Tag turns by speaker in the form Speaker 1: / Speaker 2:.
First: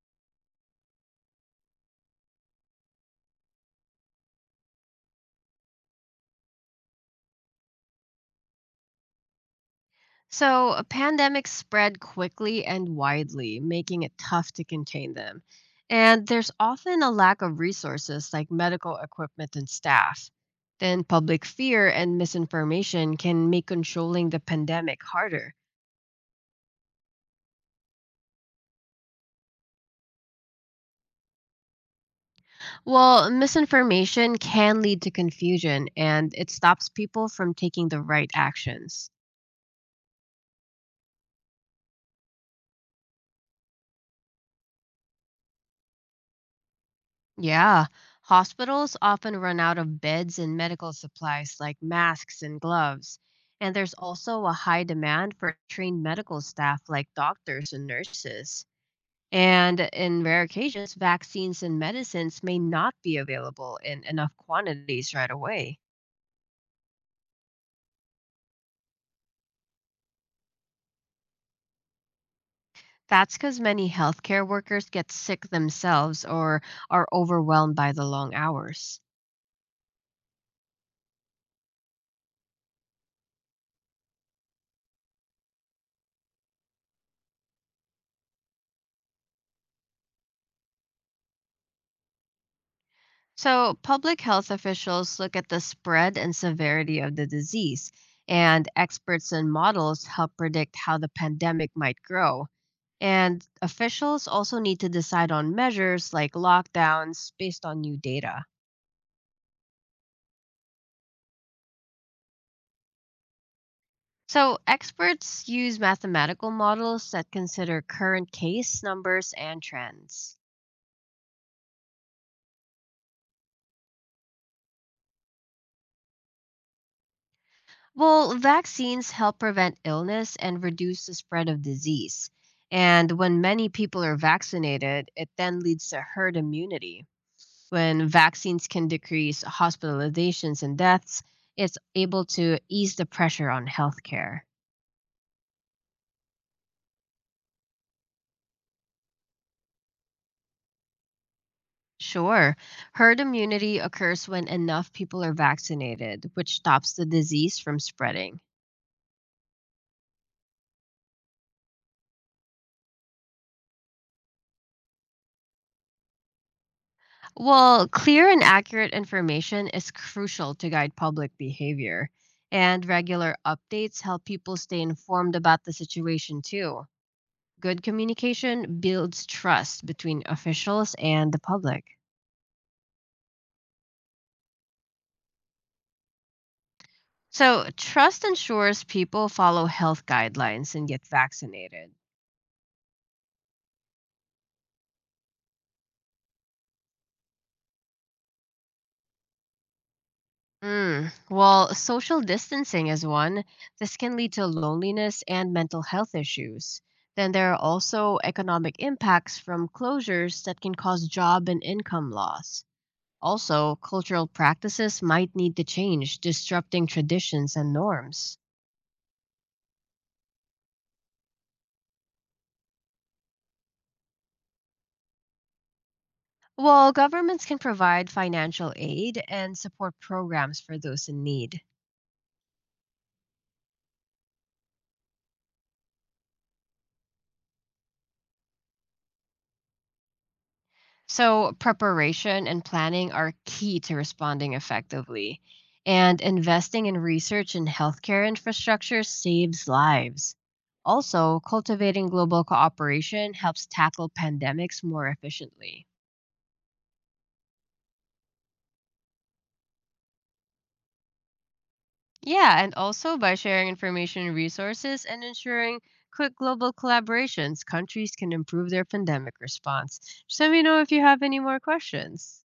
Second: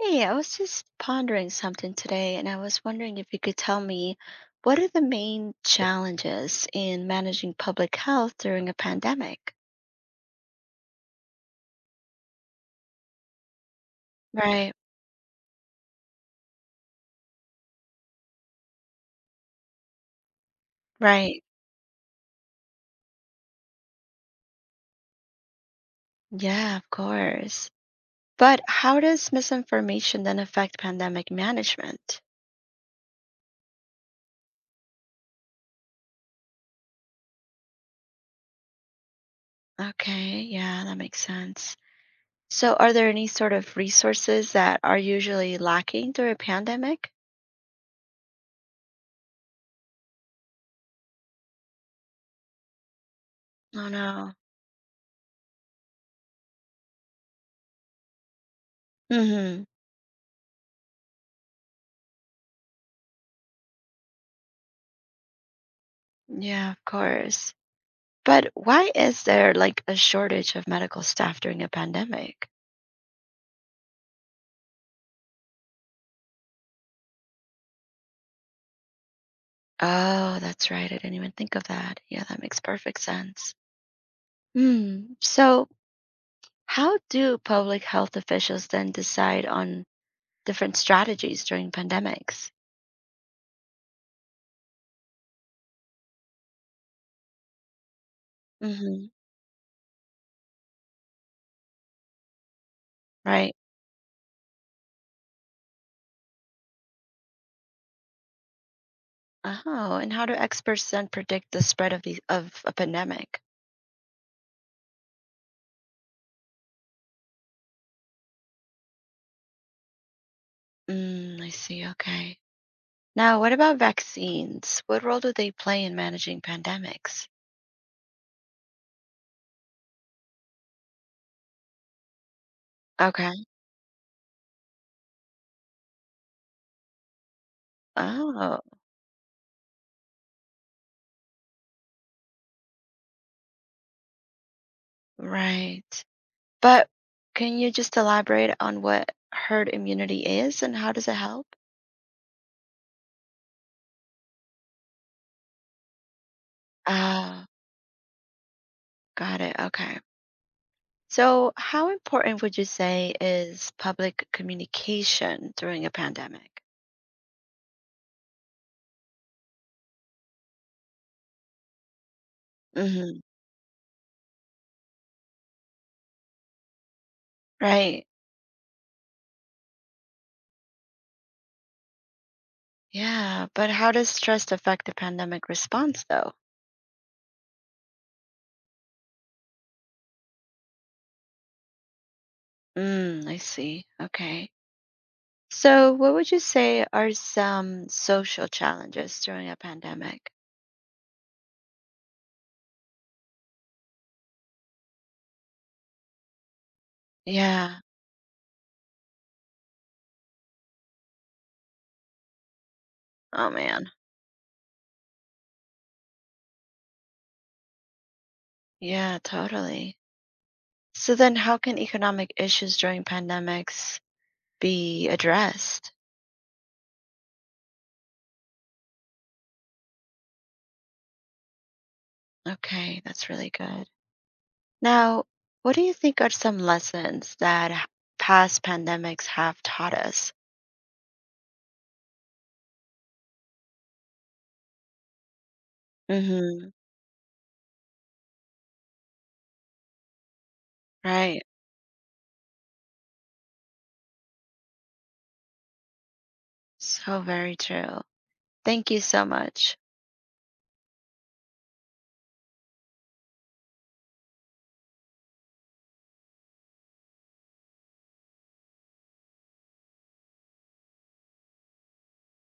Speaker 1: Hey, I was just pondering something today, and I was wondering if you could tell me what are the main challenges in managing public health during a pandemic?
Speaker 2: So, pandemics spread quickly and widely, making it tough to
Speaker 1: Right,
Speaker 2: contain them. And there's often a lack of resources like medical equipment and staff. Then,
Speaker 1: right.
Speaker 2: public fear and misinformation can make controlling the pandemic harder.
Speaker 1: Yeah, of course. But how does misinformation then affect pandemic management?
Speaker 2: Well, misinformation can lead to confusion and it stops people from taking the right actions.
Speaker 1: Okay, yeah, that makes sense. So, are there any sort of resources that are usually lacking during a pandemic?
Speaker 2: Yeah, hospitals often run out of beds and medical supplies like masks and gloves. And
Speaker 1: Oh,
Speaker 2: there's
Speaker 1: no.
Speaker 2: also a high demand for trained medical staff like doctors and nurses.
Speaker 1: Mm-hmm.
Speaker 2: And in rare occasions, vaccines and medicines may not be available in enough quantities right away.
Speaker 1: Yeah, of course. But why is there like a shortage of medical staff during a pandemic?
Speaker 2: That's because many healthcare workers get sick themselves or are overwhelmed by the long hours.
Speaker 1: Oh, that's right. I didn't even think of that. Yeah, that makes perfect sense. Hmm. So, how do public health officials then decide on different strategies during pandemics?
Speaker 2: So, public health officials look at the spread and severity of the disease, and
Speaker 1: Hmm.
Speaker 2: experts and models help predict how the pandemic might grow. And
Speaker 1: Right.
Speaker 2: officials also need to decide on measures like lockdowns based on new data.
Speaker 1: Oh, and how do experts then predict the spread of the of a pandemic?
Speaker 2: So, experts use mathematical models that consider current case numbers and trends.
Speaker 1: Mm, I see. Okay. Now, what about vaccines? What role do they play in managing pandemics?
Speaker 2: Well, vaccines help prevent illness and reduce the spread of disease. And when
Speaker 1: Okay.
Speaker 2: many people are vaccinated, it then leads to herd immunity. When
Speaker 1: Oh,
Speaker 2: vaccines can decrease hospitalizations and deaths, it's able to ease the pressure on healthcare.
Speaker 1: right. But can you just elaborate on what herd immunity is and how does it help?
Speaker 2: Sure, herd immunity occurs when enough people are vaccinated, which stops the
Speaker 1: Ah,
Speaker 2: disease from spreading.
Speaker 1: got it. Okay. So, how important would you say is public communication during a pandemic?
Speaker 2: Well, clear and accurate information is crucial to guide public behavior, and
Speaker 1: Hmm.
Speaker 2: regular updates help people stay informed about the situation too. Good
Speaker 1: Right.
Speaker 2: communication builds trust between officials and the public.
Speaker 1: Yeah. But how does stress affect the pandemic response, though?
Speaker 2: So, trust ensures people follow health guidelines and get vaccinated.
Speaker 1: Mm, I see. Okay. So, what would you say are some social challenges during a pandemic?
Speaker 2: Mm. Well, social distancing is one. This can lead to loneliness and mental health issues. Then there are
Speaker 1: Yeah.
Speaker 2: also economic impacts from closures that can cause job and income loss.
Speaker 1: Oh,
Speaker 2: Also,
Speaker 1: man.
Speaker 2: cultural practices might need to change, disrupting traditions and norms.
Speaker 1: Yeah, totally. So then how can economic issues during pandemics be addressed?
Speaker 2: Well, governments can provide financial aid and support programs for those in need.
Speaker 1: Okay, that's really good. Now, what do you think are some lessons that past pandemics have taught us?
Speaker 2: So, preparation and planning are key to responding effectively. And
Speaker 1: Hmm.
Speaker 2: investing in research and healthcare infrastructure saves lives. Also,
Speaker 1: Right.
Speaker 2: cultivating global cooperation helps tackle pandemics more efficiently.
Speaker 1: So very true. Thank you so much.
Speaker 2: Yeah, and also by sharing information and resources and ensuring quick global collaborations, countries can improve their pandemic response. Just let me know if you have any more questions.